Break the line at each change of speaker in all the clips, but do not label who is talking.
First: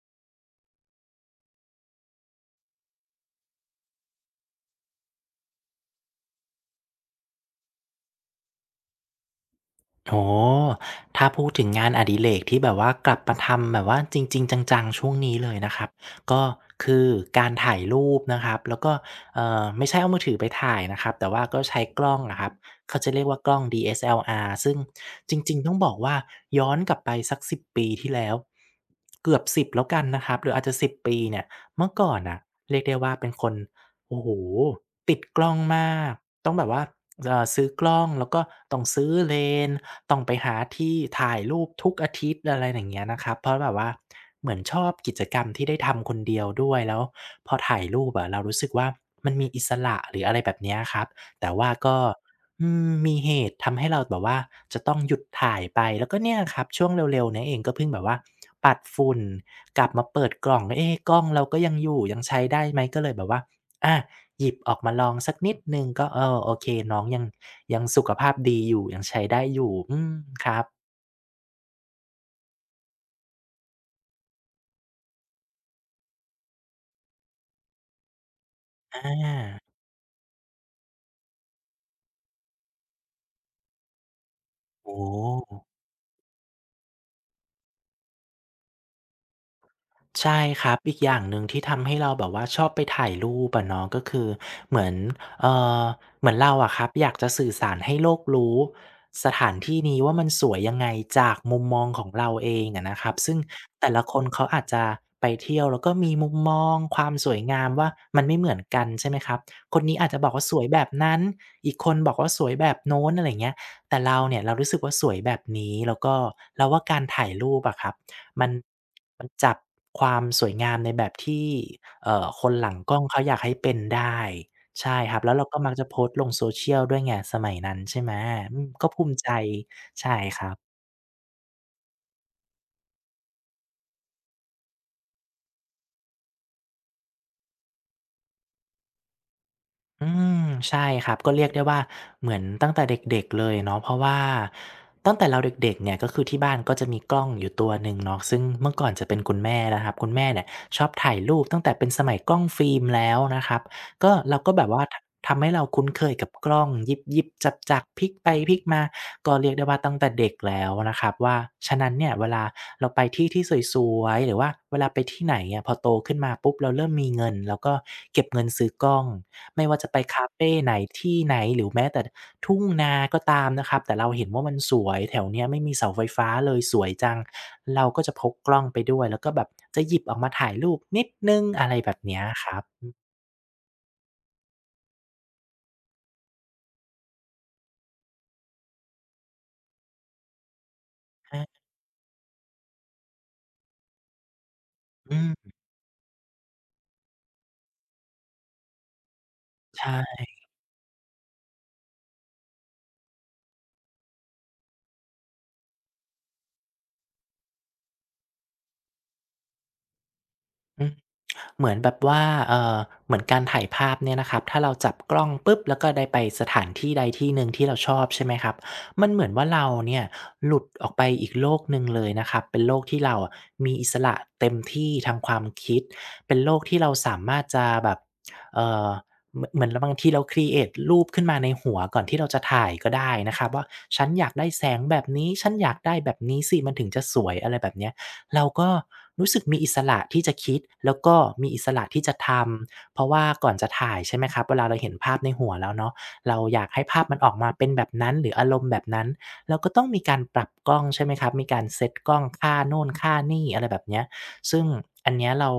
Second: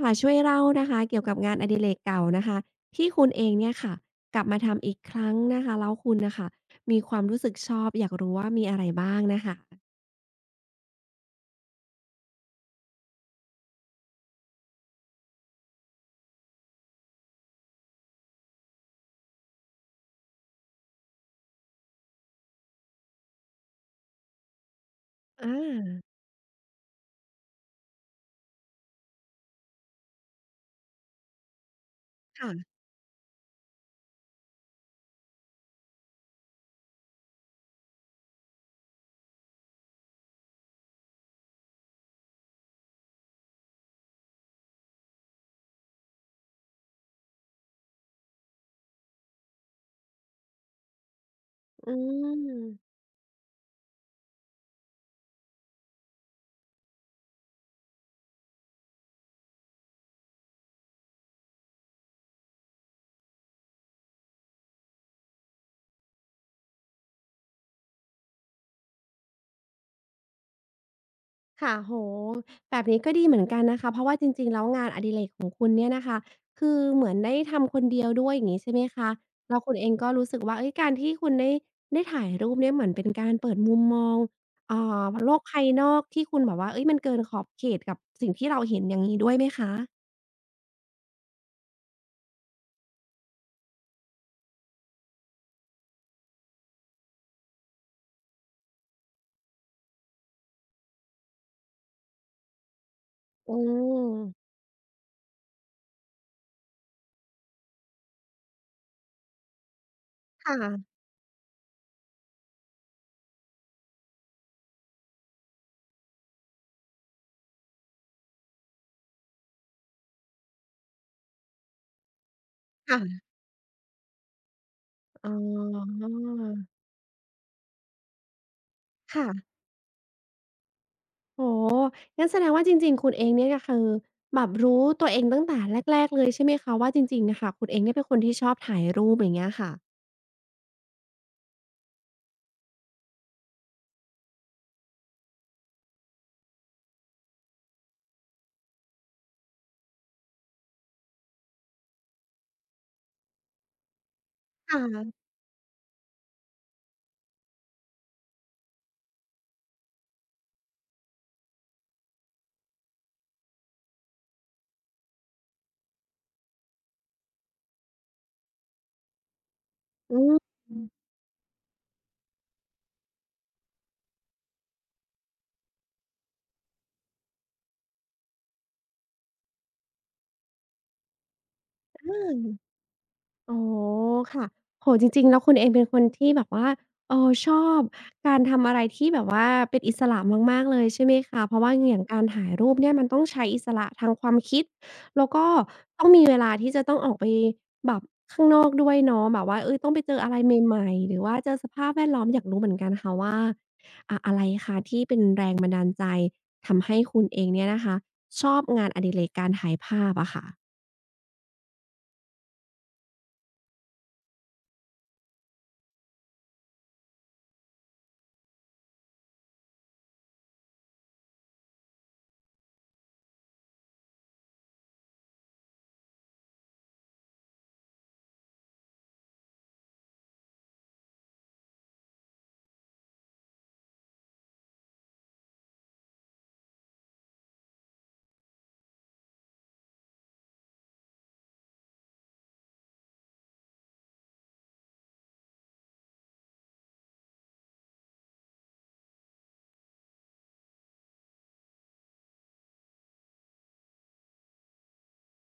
ค่ะช่วยเล่านะคะเกี่ยวกับงานอดิเรกเก่านะคะที่คุณเองเนี่ยค่ะกลับมาทำอีกครั้งนะคะแล้วคุณน่ะค่ะมีความรู้สึกชอบอยากรู้ว่ามีอะไรบ้างน่ะค่ะ
อ๋อถ้าพูดถึงงานอดิเรกที่แบบว่ากลับมาทำแบบว่าจริงๆจังๆช่วงนี้เลยนะครับก็คือการถ่ายรูปนะครับแล้วก็ไม่ใช่เอามือถือไปถ่ายนะครับแต่ว่าก็ใช้กล้องอะครับเขาจะเรียกว่ากล้อง DSLR ซึ่งจ
อ
ริงๆต้องบอก
า
ว่าย้อนกลับไปสักสิบปีที่แล้วเกือบสิบแล้วกันนะครับหรืออาจจะ1บปีเนี่ยเมื่อก่อนน่ะ
ค่ะ
เรียกได้ว่าเป็นคน โอ้โฮติดกล้องมากต้องแบบว่าซื้อกล้องแล้วก็ต้องซื้อเลนส์ต้องไปหาที่ถ่ายรูปทุกอาทิตย์อะไรอย่างเงี้ยนะครับเพราะแบบว่าเหมือนชอบกิจกรรมที่ได้ทำคนเดียวด้วยแล้วพอถ่ายรูปอะเรารู้สึกว่ามันมีอิสระหรืออะไรแบบเนี้ยครับแต่ว่า
อื
ก็
ม
อืมมีเหตุทำให้เราแบบว่าจะต้องหยุดถ่ายไปแล้วก็เนี่ยครับช่วงเร็วๆนี้เองก็เพิ่งแบบว่าปัดฝุ่นกลับมาเปิดกล่องเอ๊กล้องเราก็ยังอยู่ยังใช้ได้ไหมก็เลยแบบว่า อะหยิบออกมาลองสักนิดหนึ่งก็เออโอเคน้องยังยังสุขภาพดีอยู่ยังใช้ได้อยู่อืมครับ
ค่ะโอ้โฮแบบนี้ก็ดีเหมือนกันนะคะเพราะว่าจริงๆแล้วงานอดิเรกของคุณเนี่ยนะคะคือเหมือนได้ทำคนเดียวด้วยอย่างงี้ใช่ไหม
อ
คะแล้วคุ
า
ณเองก็รู้สึกว่าเฮ้ยการที่คุณได้ถ่ายรูปเนี่ยเหมือนเป็นการเปิดมุมมอง
โอ้โ
โลก
ฮ
ภายนอกที่คุณแบบว่าเฮ้ยมันเกินขอบเขตกับสิ่งที่เราเห็นอย่างงี้ด้วยไหมคะ
ใช่ครับอีกอย่างหนึ่งที่ทำให้เราแบบว่าชอบไปถ่ายรูปอะเนาะก็คือเหมือนเอ่อเหมือนเราอะครับอยากจะสื่อสารให้โลกรู้สถานที่นี้ว่ามันสวยยังไงจากมุมมองของเราเองอะนะครับซึ่ง
อื
แต่ละ
ม
คนเขาอาจจะไปเที่ยวแล้วก็มีมุมมองความสวยงามว่ามันไม่เหมือนกันใช่ไหมครับคนนี้อาจจะบอกว่าส
ค่ะ
วยแบบนั้นอีกคนบอกว่าสวยแบบโน้นอะไรอย่างเงี้ยแต่เราเนี่ยเรารู้สึกว่าสวยแบบนี้แล้วก็เราว่าการถ่ายรูปอะครับ มันมันจับความสวยงามในแบบที่คนหลังกล้องเขา
ค่ะ
อยากให้เป็นได้ใช่ครับ
อ๋
แล้วเราก็มักจะโพ
อ
สต์ลง social ด้วยไงสมัยนั้นใช่ไหมอืมก็ภูมิใจ
ค่ะ
ใช่ครับ
โอ้โฮงั้นแสดงว่าจริงๆ คุณเองเนี่ยก็คือแบบรู้ตัวเองตั้งแต่แรกๆ เลยใช่ไหมคะว่าจริงๆอะค่ะคุณเองเนี่ยเป็นคนที่ชอบถ่ายรูปอย่างเงี้ยค่ะ
อืมใช่ครับก็เรียกได้ว่าเหมือนตั้งแต่เด็กๆเลยเนาะเพราะว่าตั้งแต่เราเด็กๆเนี่ยก็คือที่บ้านก็จะมีกล้องอยู่ตัวหนึ่งเนาะซึ่งเมื่อก่อนจะเป็นคุณแม่นะครับคุณแม่เนี่ยชอบถ่ายรูปตั้งแต่เป็นสมัยกล้องฟิล์มแล้วนะครับก็เราก็แบบ
ค
ว่าท
่ะ
ทำให้เราคุ้นเคยกับกล้องยิบๆจับๆพลิกไปพลิกมาก็เรียกได้ว่าตั้งแต่เด็กแล้วนะครับว่าฉะนั้นเนี่ยเวลาเราไปที่ที่สวยๆหรือว่าเวลาไปที่ไหนอะพอโตขึ้นมาปุ๊บเราเริ่มมีเงินเราก็เก็บเงินซื้อกล้อง ไม่ว่าจะไป
อื
คา
ม
เฟไห
อ
นที่ไหนหรือแม้แต่ทุ่งนาก็ตามนะครับแต่เราเห็นว่ามันสวยแถวเนี้ยไม่มีเสาไฟฟ้าเลยสวยจังเราก็จะพกกล้องไปด้วยแล้วก็แบบจะหยิบออกมาถ่ายรูปนิดหนึ่งอะไรแบบเนี้ย
า
ครับ
อ๋อค่ะโอ้โฮจริงๆ แล้วคุณเองเป็นคนที่แบบว่า ชอบการทำอะไรที่แบบว่าเป็นอิสระมากๆเลยใช่ไหม
อา
คะเพราะว่าอย่างการถ่ายรูปเนี่ยมันต้องใช้อิสระทางความคิด
อื
แล้วก็
ม
ต้องมีเวลาที่จะต้องออกไปแบบข้างนอกด้วยเนาะแบบว่าเฮ้ยต้องไปเจอ
ใช่
อะไรใหม่ๆ หรือว่าเจอสภาพแวดล้อมอยากรู้เหมือนกันค่ะว่าอะอะไรคะที่เป็นแรงบันดาลใจทำให้คุณเองเนี่ยนะคะชอบงานอดิเรกการถ่ายภาพอะค่ะ
อือ เหมือนแบบว่าเอ่อเหมือนการถ่ายภาพเนี่ยนะครับถ้าเราจับกล้องปุ๊บแล้วก็ได้ไปสถานที่ใดที่หนึ่งที่เราชอบใช่ไหมครับมันเหมือนว่าเราเนี่ยหลุดออกไปอีกโลกหนึ่งเลยนะครับเป็นโลกที่เราอะมีอิสระเต็มที่ทางความคิดเป็นโลกที่เราสามารถจะแบบเอ่อเหมือนบางทีเราครีเอตรูปขึ้นมาในหัวก่อนที่เราจะถ่ายก็ได้นะครับว่าฉันอยากได้แสงแบบนี้ฉันอยากได้แบบนี้สิมันถึงจะสวยอะไรแบบเนี้ย เราก็รู้สึกมีอิสระที่จะคิดแล้วก็มีอิสระที่จะทำเพราะว่าก่อนจะถ่ายใช่ไหมครับเวลาเราเห็นภาพในหัวแล้วเนาะเราอยากให้ภาพมันออกมาเป็นแบบนั้นหรืออารมณ์แบบนั้นเราก็ต้องมีการปรับกล้องใช่ไหมครับมีการเซตกล้องค่าโน่นค่านี่อะไรแบบเนี้ยซึ่งอันเนี้ยเรา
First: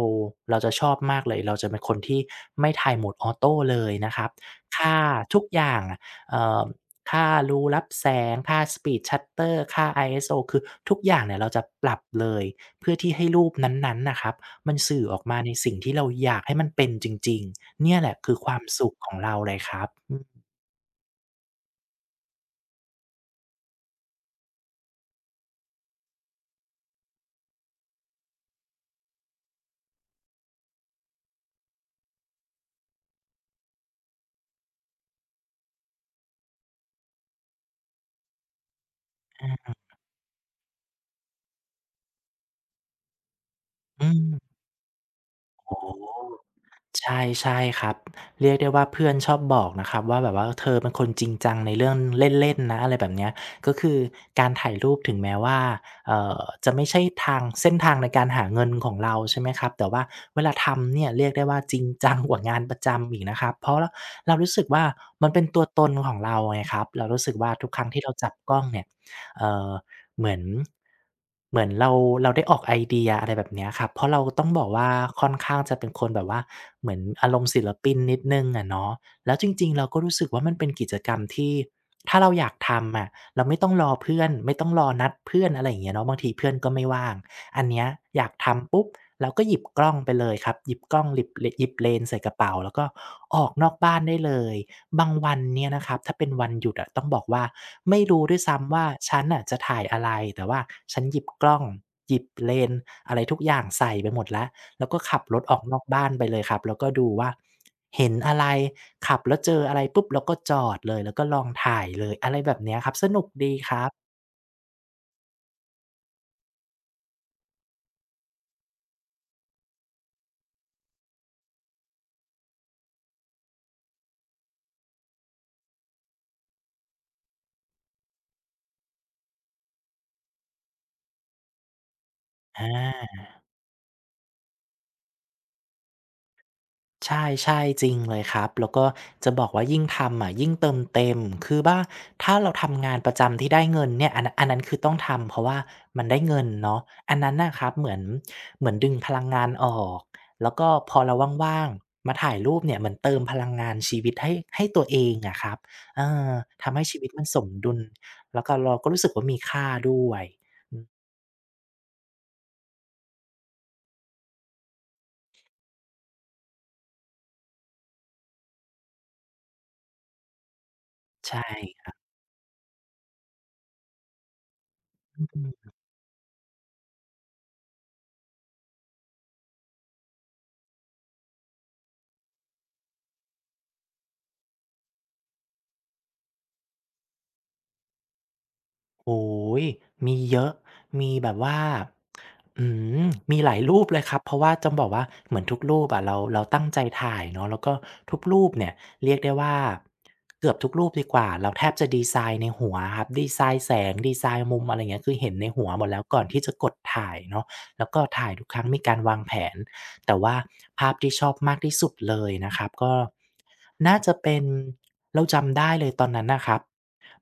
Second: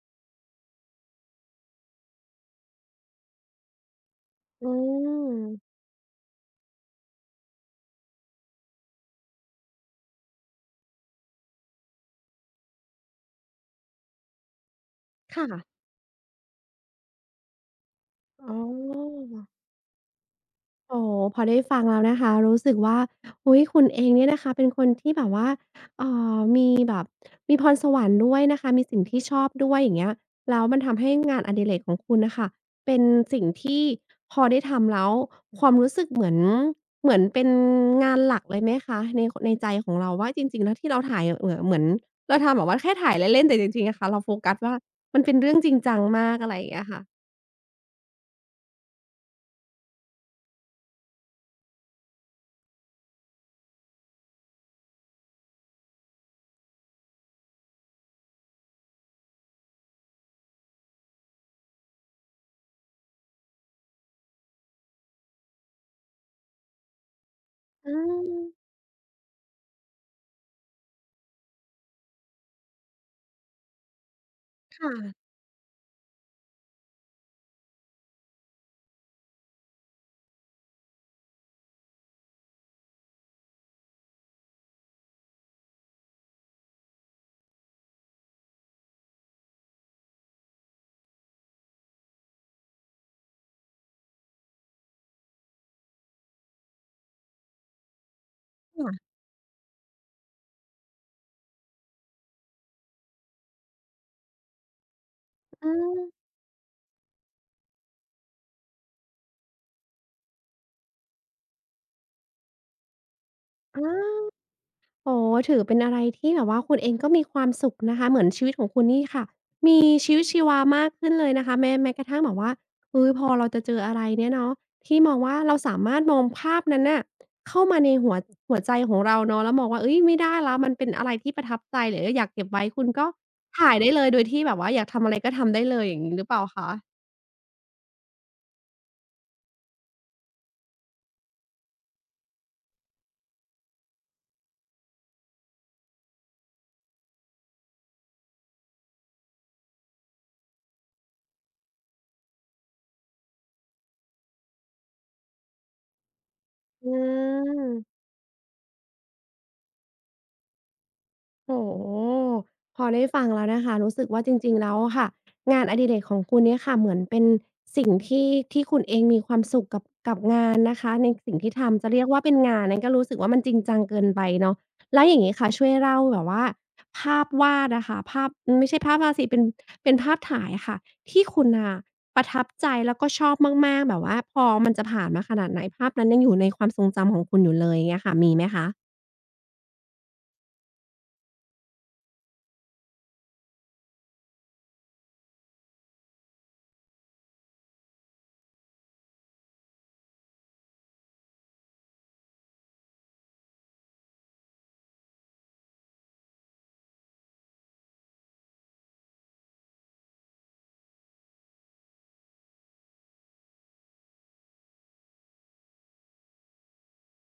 เราจะชอบมากเลยเราจะเป็นคนที่ไม่ถ่าย mode auto เลยนะครับ
อื
ค่าทุกอย่า
ม
งอะเอ่อค่ารูรับแสงค่า Speed Shutter ค่า ISO คือทุกอย่างเนี่ยเราจะปรับเลย เพื่อที่ให้รูปนั้นๆน่ะครับมันสื่อออกมา
ค่ะ
ในสิ่งที่เราอยากให้มันเป็นจริงๆเนี่ยแหละคือค
อ๋อ
วามสุขของเราเลยครับอืม
โอ้โฮพอได้ฟังแล้วนะคะ รู้สึกว่าอุ๊ยคุณเองเนี่ยนะคะ เป็นคนที่แบบว่าเอ่มีแบบพรสวรรค์ด้วยนะคะมีสิ่งที่ชอบด้วยอย่างเงี้ยแล้วมันทำให้งานอดิเรกของคุณน่ะค่ะเป็นสิ่งที่พอได้ทำแล้วความรู้สึกเหมือนเป็นงานหลักเลยไหมคะในในใจ
อา
ของเราว่าจริงๆแล้วที่เราถ่ายเหมือนเราทำแบบว่าแค่ถ่ายเล่นๆแต่จริงๆอะค่ะ
อื
เรา
ม
โฟกัสว่ามันเป็นเรื่องจริ
โอ้
ง
โฮ
จังมากอะไรอย่างเงี้ยค่ะ
ใช่ใช่ครับเรียกได้ว่าเพื่อนชอบบอกนะครับว่าแบบว่าเธอเป็นคนจริงจังในเรื่องเล่นๆนะอะไรแบบเนี้ยก็คือการถ่ายรูปถึงแม้ว่าเอ่อจะไม่ใช่ทางเส้นทางในการหาเงินของเราใช่ไหมครับแต่ว่าเวลาทำเนี่ยเรียกได้ว่าจริงจังกว่างานประจำอีกนะครับเพราะเรารู้สึกว่ามันเป็นตัวตนของเราไงครับเรารู้สึกว่าทุกครั้ง
อื
ที่เราจับกล้อง
ม
เนี่ยเอ่อ เหมือนเหมือนเราได้ออกไอเดียอะไรแบบเนี้ยครับเพราะเราต้องบอกว่า
ค่ะ
ค่อนข้างจะเป็นคนแบบว่าเหมือนอารมณ์ศิลปินนิดหนึ่งอะเนาะแล้วจริงๆเราก็รู้สึกว่ามันเป็นกิจกรรมที่ถ้าเราอยากทำอะเราไม่ต้องรอเพื่อนไม่ต้องรอนัดเพื่อนอะไรอย่างเงี้ยเนาะบางทีเพื่อนก็ไม่ว่างอันเนี้ยอยากทำปุ๊บเราก็หยิบกล้องไปเลยครับหยิบกล้องหลิบหยิบเลนส์ใส่กระเป๋าแล้วก็ ออกนอกบ้านได้เลยบางวันเนี่ยนะครับ ถ้าเป็นวันหยุดอะต้องบอกว่าไม่รู้ด้วยซ้ำว่าฉันน่ะจะถ่ายอะไรแต่ว่าฉันหยิบกล้องหยิบเลนส์อะไรทุกอย่างใส่ไปหมดแล้ว แล้วก็ขับรถออก
อา
นอกบ้านไปเลยครับ แล้วก็ดูว่าเห็นอะไรขับแล้วเจออะไรปุ๊บเราก็จอดเลยแล้วก็ลองถ่ายเลยอะไรแบบเนี้ยครับสนุกดีครับ
อาโอ๋อถือเป็นอะไรที่แบบว่าคุณเองก็มีความสุขนะคะเหมือนชีวิตของคุณนี่ค่ะมีชีวิตชีวามากขึ้นเลยนะคะแม้กระทั่งแบบว่าเฮ้ยพอเราจะเจออะไรเนี่ยเนาะที่มองว่าเราสามารถมองภาพนั้นน่ะเข้ามาในหัวใจของเราเนาะแล้วมองว่าเฮ้ยไม่ได้แล้วมันเป็นอะไรที่ประทับใจหรือว่าอยากเก็บ
อ
ไว้คุณก็
า
ถ่ายได้เลยโดยที่แบบว่าอยากทำอะไรก็ทำได้เลยอย่างงี้หรือเปล่าคะ
ใช่ๆจริงเลยครับแล้วก็จะบอกว่ายิ่งทำอะยิ่งเติมเต็มคือบ้าถ้าเราทำงานประจำที่ได้เงินเนี่ยอันนั้นคือต้องทำเพราะว่ามันได้เงินเนาะอันนั้นน่ะครับเหมือนดึงพลังงานออกแล้วก็พอเราว่างๆมาถ่ายรูปเนี่ยเหมือนเติมพลังงานชีวิตให้ตัวเองอะครับเออทำให้
อื
ชีวิตมันสมดุล
ม
แล้วก็เราก็รู้สึกว่ามีค่าด้วยอืม
โอ้โฮพอได้ฟังแล้วนะคะรู้สึกว่าจริงๆแล้วอะค่ะงานอดิเรกของคุณเนี่ยค่ะเหมือนเป็นสิ่งที่คุณเองมีความสุขกับงานนะคะในสิ่งที่
ใช่
ทำจะเรียกว่าเป็นงานนั้นก็รู้สึกว่ามันจริงจังเกินไปเนาะแล้วอย่างงี้ค่ะช่วยเล่าแบบว่าภาพวาดอะค่ะภาพอืมไม่ใช่ภาพวาดสิเป็นภาพถ่ายอะค่ะที่คุณน่ะประทับใจแล้วก็ชอบมากๆแบบว่าพอมันจะผ่านมาขนาดไหนภาพนั้นยังอยู่ในความทรงจำของคุณอยู่เลยเงี้ยค่ะมีไหมคะ
โอ้ยมีเยอะ มีแบบว่าอืมมีหลายรูปเลยครับเพราะว่าจ้งบอกว่าเหมือนทุกรูปอะเราตั้งใจถ่ายเนาะแล้วก็ทุกรูปเนี่ยเรียกได้ว่าเกือบทุกรูปดีกว่าเราแทบจะดีไซน์ในหัวครับดีไซน์แสงดีไซน์มุมอะไรเงี้ยคือเห็นในหัวหมดแล้วก่อนที่จะกดถ่ายเนาะแล้วก็ถ่ายทุกครั้งมีการวางแผนแต่ว่าภาพที่ชอบมากที่สุดเลยนะครับก็น่าจะเป็นเราจำได้เลยตอนนั้นนะครับ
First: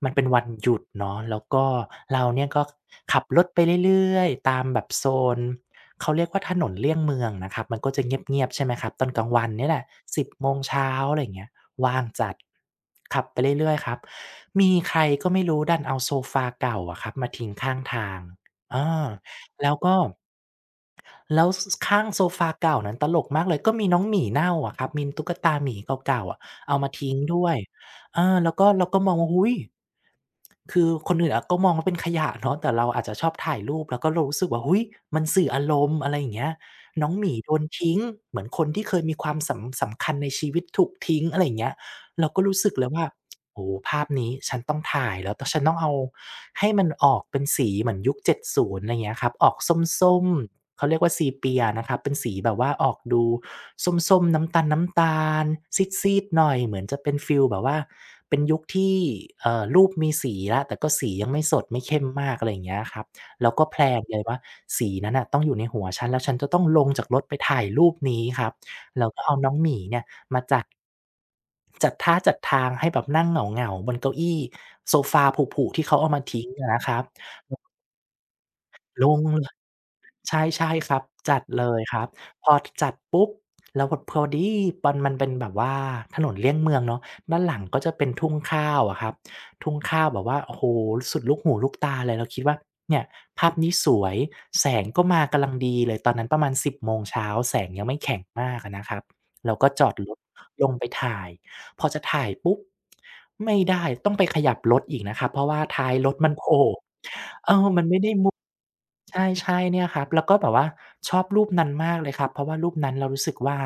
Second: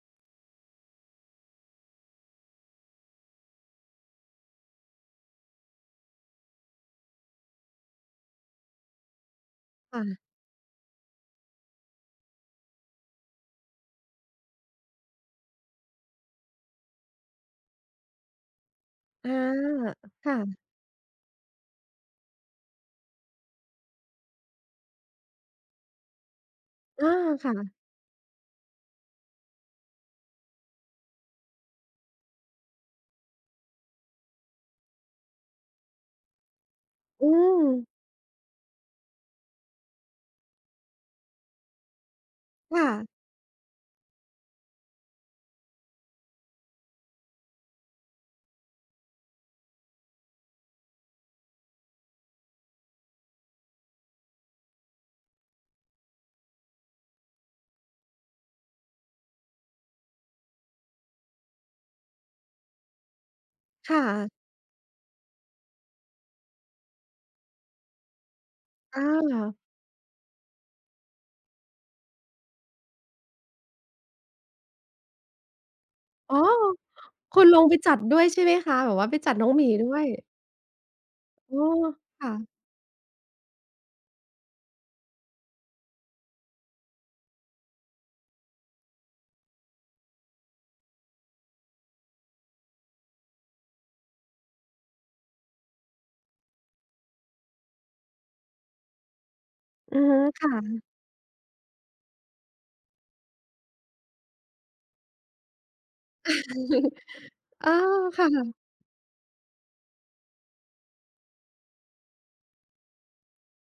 มันเป็นวันหยุดเนาะแล้วก็เราเนี่ยก็ขับรถไปเรื่อยๆตามแบบโซนเขาเรียกว่าถนนเลี่ยงเมืองนะครับมันก็จะเงียบๆใช่ไหมครับตอนกลางวันเนี่ยแหละ
ค่ะ
10โมงเช้าอะไรอย่างเงี้ยว่างจัดขับไปเรื่อยๆครับมีใครก็ไม่รู้ดันเอาโซฟาเก่าอะครับมาทิ้งข้างทางเออ
อา
แล้วก็
ค่ะ
แล้วสข้างโซฟาเก่านั้นตลกมากเลยก็มีน้องหมีเน่าอะครับมีตุ๊กตาหมีเก่าๆอะเอามา
อา
ทิ้งด้ว
ค่ะ
ยอาแล้วก็เราก็มองว่าอุ๊ยคือคนอื่นอะก็มองว่าเป็นขยะเนาะแต่เราอาจจะชอบถ่ายรูปแล้วก็เรารู้สึกว่าอุ๊ยมันสื่ออารมณ์อะไรอย่างเงี้ยน้องห
อื
มีโดน
ม
ทิ้งเหมือนคนที่เคยมีความสำสำคัญในชีวิตถูกทิ้งอะไรอย่างเงี้ยเราก็รู้สึก
ค
เลยว่า
่ะ
โอ้โฮภาพนี้ฉันต้องถ่ายแล้วต้องฉันต้องเอาให้มันออกเป็นสีเหมือนยุค70อะไรอย่างเงี้ยครับออกส้มๆเขาเรียกว่าซีเปียนะครับเป็นสีแบบว่าออกดูส้มๆน้ำตาลๆซีดๆหน่อยเหมือนจะเป็นฟีลแบบว่าเป็นยุคที่รูปมีสีแล้วแต่ก็สียังไม่สดไม่เข้มมากอะไรอย่างเงี้ยครับแล้วก็แพลน
ค่ะ
เลยว่าสีนั้นน่ะต้องอยู่ในหัวฉันแล้วฉันจะต้องลงจากรถไปถ่ายรูปนี้ครับ
อา
แล้วก็เอาน้องหมีเนี่ย มาจัดจัดท่าจัดทางให้แบบนั่งเหงาๆบนเก้าอี้โซฟาผุๆที่เขาเอามา
อ๋อ
ทิ้งอะนะครับ
คุณลงไปจัดด้วยใช่ไหมคะ แบบ
ล
ว่าไป
ง
จัด
ล
น้องหมีด้วย
ใช่ใช่ครับจัด
อ๋
เล
อ
ยครับ
ค่ะ
พอจัดปุ๊บแล้วแบพอดีปันมันเป็นแบบว่าถนนเลี่ยงเมืองเนาะด้านหลังก็จะเป็นทุ่งข้าวอะครับทุ่งข้าวแบบว่าโอ้โฮสุดลูกหูลูกตาเลยเราคิดว่าเนี่ยภาพนี้สวยแสงก็มากำลังดีเลยตอนนั้นประมาณ10โมงเช้าแสงยังไม่แข็งมากอะนะครับเราก็จอด
อือ
รถ
ฮึค่ะ
ลงไปถ่ายพอจะถ่ายปุ๊บไม่ได้ต้องไปขยับรถอีกนะครับเพราะว่าท้ายรถมันโผล่
เออค่ะ
ใช่ใช่เนี่ยครับแล้วก็แบบว่าชอบรูปนั้นมากเลยครับเพราะว่ารูปนั้นเรารู้สึกว่า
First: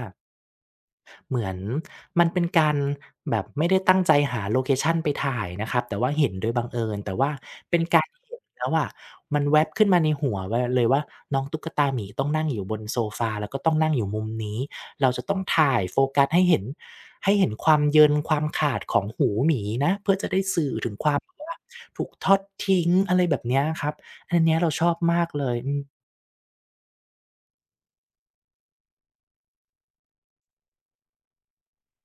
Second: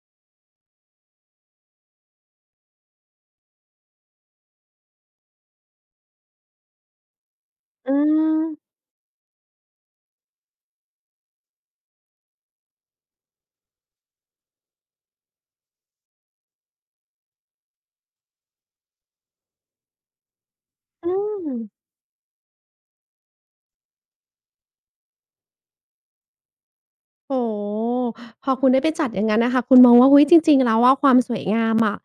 เหมือนมันเป็นการแบบไม่ได้ตั้งใจหาโลเคชันไปถ่ายนะครับแต่ว่าเห็นโดยบังเอิญแต่ว่าเป็น
อื
การเห็น
ม
แล้วอะมันแว็บขึ้นมาในหัวไว้เลยว่าน้องตุ๊กตาหมีต้องนั่งอยู่บนโซฟาแล้วก็ต้องนั่งอยู่มุมนี้เราจะต้องถ่ายโฟกัสให้เห็นให้เห็นความเยินความขาดของหูหมีนะเพื่อจะได้สื่อถึงค
อื
วามแบบ
ม
ว่าถูกทอดทิ้งอะไรแบบเนี้ยครับอันเนี้ยเราชอบมากเลยอืม
โอ้โฮพอคุณได้ไปจัดอย่างงั้นน่ะค่ะคุณมองว่าอุ๊ยจริงๆแล้วอะความสวยงามอะ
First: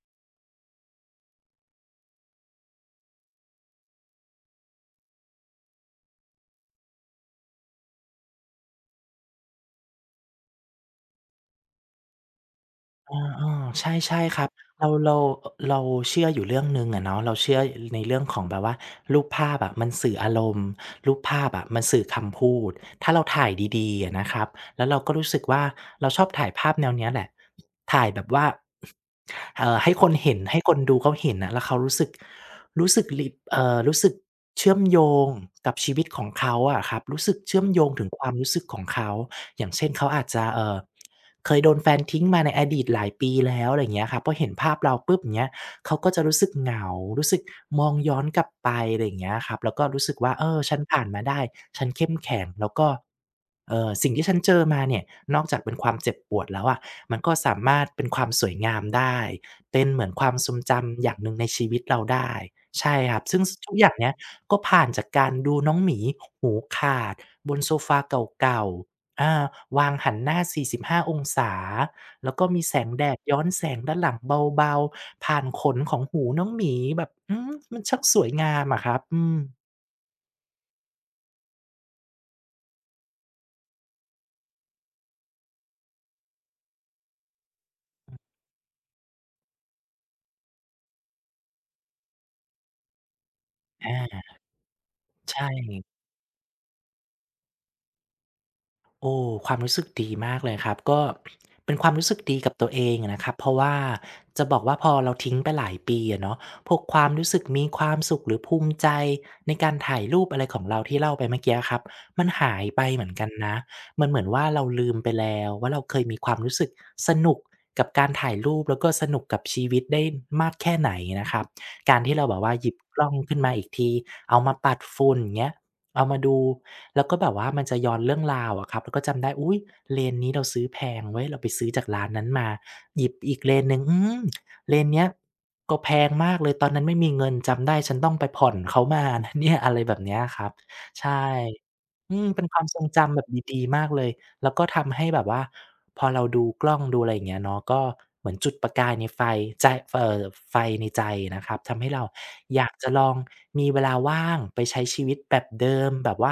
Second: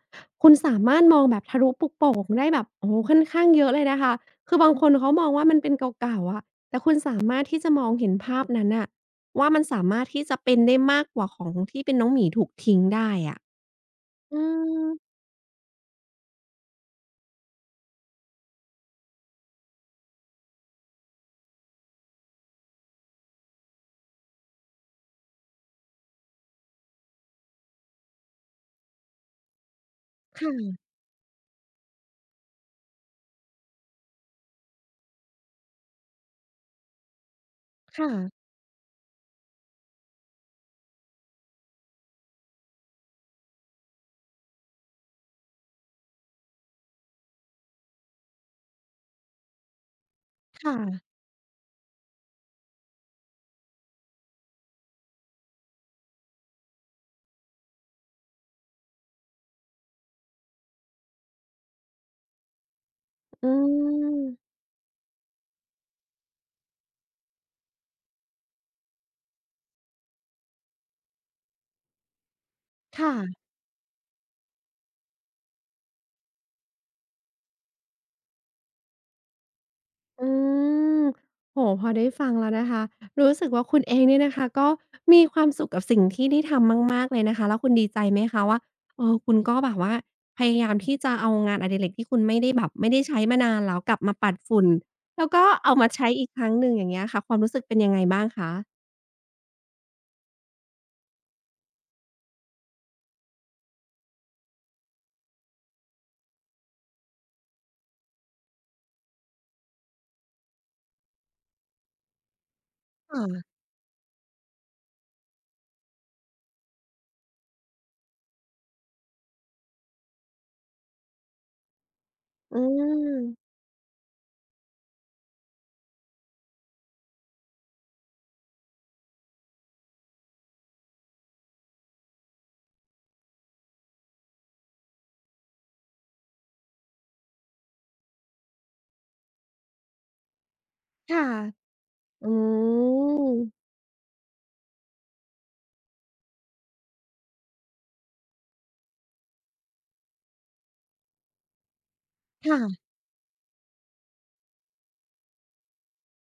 คุณสามารถมองแบบทะลุปลุกโปร่งได้แบบโอ้โฮค่อนข้างเยอะเลยนะคะ คือบางคนเขามองว่ามันเป็นเก่าๆอะ แต่คุณสามารถที่จะมองเห็นภาพนั้นน่ะว่ามันสามารถที่จะเป็นได้มากกว่าของที่เป็นน้องหมีถูกทิ้งได้
อ
อะ
าๆใช่ๆค
อื
รับ
ม
เราเราเชื่ออยู่เรื่องหนึ่งอะเนาะเราเชื่อในเรื่องของแบบว่ารูปภาพอะมันสื่ออารมณ์รูปภาพอะมันสื่อคำพูดถ้าเราถ่ายดีๆอะนะครับแล้วเราก็รู้สึกว่าเราชอบถ่ายภาพแนวเนี้ยแหละถ่ายแบบว่าให้คนเห็น
ค่ะ
ให้คนดูเขาเห็นน่ะแล้วเขารู้สึกรู้สึกลิรู้สึก เชื่อมโยงกับชีวิตของเขาอะครับรู้สึกเชื่อมโยงถึง
ค่ะ
ความรู้สึกของเขาอย่างเช่นเขาอาจจะเคยโดนแฟนทิ้งมาในอดีตหลายปีแล้วอะไรอย่างเงี้ยครับพอเห็นภาพเราปุ๊บอย่างเงี้ยเขาก็จะรู้สึกเหงารู้สึกมองย้อนกลับไปอะไรอย่างเงี้ยครับแล้วก็รู้สึกว่าเออ
ค
ฉันผ่าน
่ะ
มาได้ฉันเข้มแข็งแล้วก็สิ่งที่ฉันเจอมาเนี่ยนอกจากเป็นความเจ็บปวดแล้วอะมันก็สามารถเป็นความสวยงามได้เป็นเหมือนความทรงจำอย่างหนึ่งในชีวิตเราได้ใช่ครับซึ่ง
อื
สทุกอย่างเนี้ย
ม
ก็ผ่านจากการดูน้องหมีหูขาดบนโซฟาเก่าๆอาวางหันหน้า 45 องศาแล้วก็มีแสงแดดย้อ
ค่ะ
นแสงด้านหลังเบาๆ ผ่านขนของหูน้องหมีแบบอืมมันช่างสวยงามอะครับอืม
อืมโหพอได้ฟังแล้วนะคะ รู้สึกว่าคุณเองเนี่ยนะคะก็มีความสุขกับสิ่งที่ได้ทำมากๆเลยนะคะแล้วคุณดีใจไหมคะว่าเออคุณก็แบบว่าพยายามที่จะเอางานอดิเรกที่คุณไม่ได้แบบไม่ได้ใช้มานานแล้ว
อ
กลับมาปั
า
ดฝุ่นแล้ว
ใช่
ก็เอามาใช้อีกครั้งหนึ่งอย่างเงี้ยค่ะความรู้สึกเป็นยังไงบ้างคะ
โอ้ความรู้สึกดีมากเลยครับก็เป็นความรู้สึกดีกับตัวเองอะนะครับเพราะว่าจะบอกว่าพอเราทิ้งไปหลายปีอะเนาะพวกความรู้สึกมีความสุขหรือภูมิใจในการถ่ายรูปอะไรของเราที่เล่าไปเมื่อกี้ครับมันหายไปเหมือนกันนะมันเหมือนว่าเราลืมไปแล้วว่าเราเคยมีความรู้สึกสนุกกับการถ่ายรูปแล้วก็สนุกกับชีวิตได้มากแค่ไหนนะครับการที่เราแบบว่า
อื
หยิบกล้องขึ้นมา
ม
อีกทีเอามาปัดฝุ่นเงี้ยเอามาดู แล้วก็แบบว่ามันจะย้อนเรื่องราวอะครับแล้วก็จำได้อุ๊ยเลนนี้เราซื้อแพงเว้ยเราไปซื้อจากร้านนั้นมาหยิบอีกเลนหนึ่งอืมเลนเนี้ยก็แพงมากเลยตอนนั้นไม่มีเงินจำได้ฉันต้องไปผ่อนเขามานะเนี่ยอะไรแบบเนี้ยครับใช่
ค่ะ
อืม
อื
เป็นความทรงจำแบบ
ม
ดีๆมากเลย แล้วก็ทำให้แบบว่าพอเราดูกล้องดูอะไรอย่างเงี้ยเนาะก็เหมือนจุดประกายในไฟใจเอ่อไฟในใจนะครับทำให้เราอยาก
ค่ะ
จะลองมีเวลาว่างไปใช้ชีวิตแบบเดิมแบบว่า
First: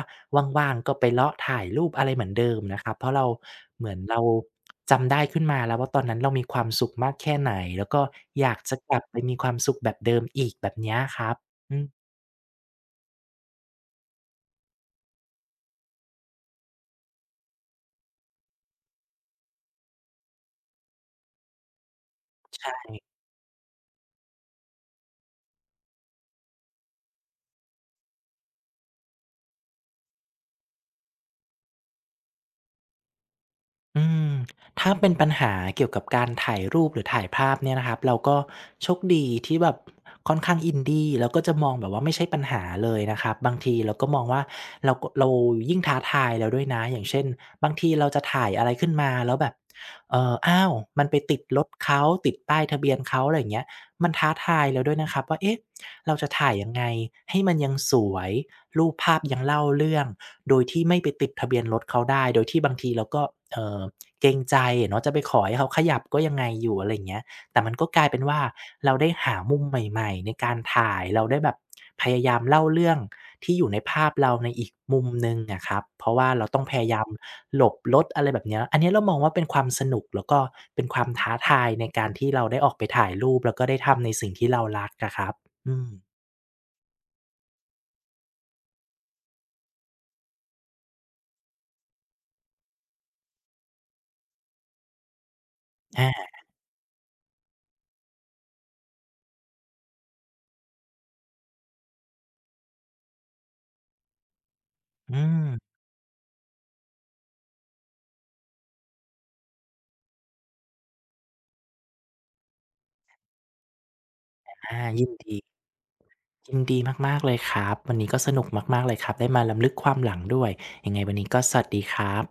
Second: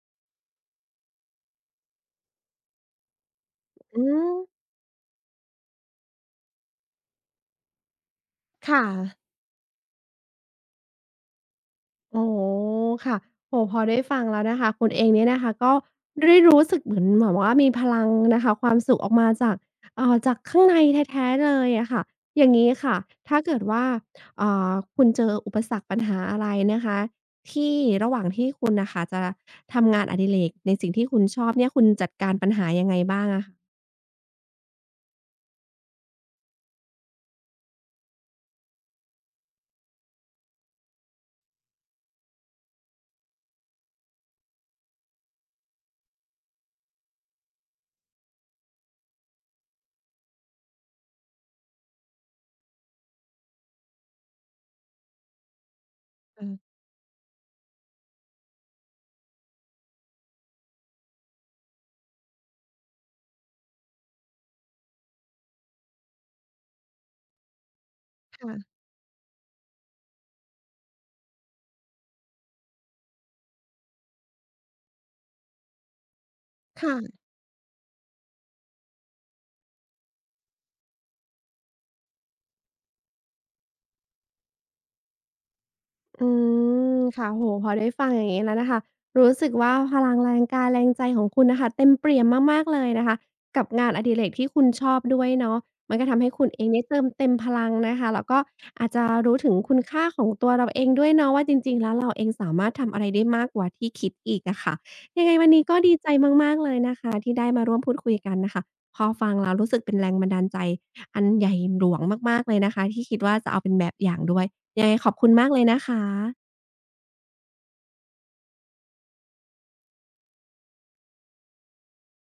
ว่างๆก็ไปเลาะถ่ายรูปอะไรเหมือนเดิมนะครับเพราะเราเหมือน
อื
เรา
ม
จำได้ขึ้นมาแล้วว่าตอนนั้นเรามีความสุขมากแค่ไหนแล้วก็อยากจะ
ค่ะ
กลับไปมีความสุขแบบเดิมอีกแบบเนี้ยครับอืม
โอโอค่ะโอ้โฮพอได้ฟังแล้วนะคะคุณเองเนี่ยนะคะก็ได้รู้สึกเหมือนแบบว่ามีพลังนะคะความสุขออกมาจากจากข้างในแท้ๆเลยอะค่ะอย่างงี้ค่ะถ้าเกิดว่าคุณเจออุปสรรคปัญหาอะไรนะคะที่ระหว่างที่คุณน่ะค่ะจะทำงานอดิเรกในสิ่งที่คุณชอบเนี่ยคุณจัดการปัญหายังไงบ้างอะคะ
อืมถ้าเป็นปัญหาเกี่ยวกับการถ่ายรูปหรือถ่ายภาพเนี่ยนะครับเราก็โชคดีที่แบบค่อนข้างอินดีแล้วก็จะมองแบบว่าไม่ใช่ปัญหาเลยนะครับบางทีเราก็มองว่าเรายิ่งท้าทายแล้วด้วยนะอย่างเช่นบางทีเราจะถ่ายอะไรขึ้นมาแล้วแบบเอออ้าวมันไปติดรถเขาติดป้ายทะเบียนเขาอะไรอย่างเงี้ยมันท้าทายแล้วด้วยนะครับว่าเอ๊ะเราจะถ่ายยั
เออ
งไงให้มันยังสวยรูปภาพยังเล่าเรื่อง โดยที่ไม่ไปติดทะเบียนรถเขาได้ โดยที่บางทีเราก็เอ่อเกรงใจอะเนาะจะไปขอให้เขาขยับก็ยังไงอยู่อะไรอย่างเงี้ยแต่มันก็กลายเป็นว่า
ค่ะ
เราได้หามุมใหม่ๆในการถ่ายเราได้แบบพยายามเล่าเรื่องที่อยู่ในภาพเราในอีกมุมหนึ่งอะครับเพราะว่าเราต้องพยายาม
ค่ะ
หลบรถอะไรแบบเนี้ยอันเนี้ยเรามองว่าเป็นความสนุกแล้วก็เป็นความท้าทายในการที่เราได้ออกไปถ่ายรูปแล้วก็ได้ทำในสิ่งที่เรารักอะครับอืม
อืมค่ะโอ้โฮพอได้ฟังอย่างงี้แล้วนะคะรู้สึกว่าพลังแรงกายแรงใจของคุณน่ะค่ะเต็มเปี่ยมมากๆเลยนะคะกับงานอดิเรกที่คุณชอบด้วยเนาะมันก็
อา
ทำให้คุณเองเนี่ยเติมเต็มพลังนะคะแล้วก็อาจจะรู้ถึงคุณค่าของตัวเราเองด้วยเนาะว่าจริงๆแล้วเราเองสามารถทำอะไรได้มากกว่าที่คิดอีกอะค่ะ
อื
ยังไง
ม
วันนี้ก็ดีใจมากๆเลยนะคะที่ได้มาร่วมพูดคุยกันน่ะค่ะพอฟังแล้วรู้สึกเป็นแรงบันดาลใจอันใหญ่หลวงมากๆเลยนะคะที่คิดว่าจะเอาเป็นแบบอย่างด้วย
อา
ยังไง
ยิ
ข
น
อบคุณ
ดี
มากเลยนะคะ
ยินดีมากๆเลยครับวันนี้ก็สนุกมากๆเลยครับได้มารำลึกความหลังด้วยยังไงวันนี้ก็สวัสดีครับ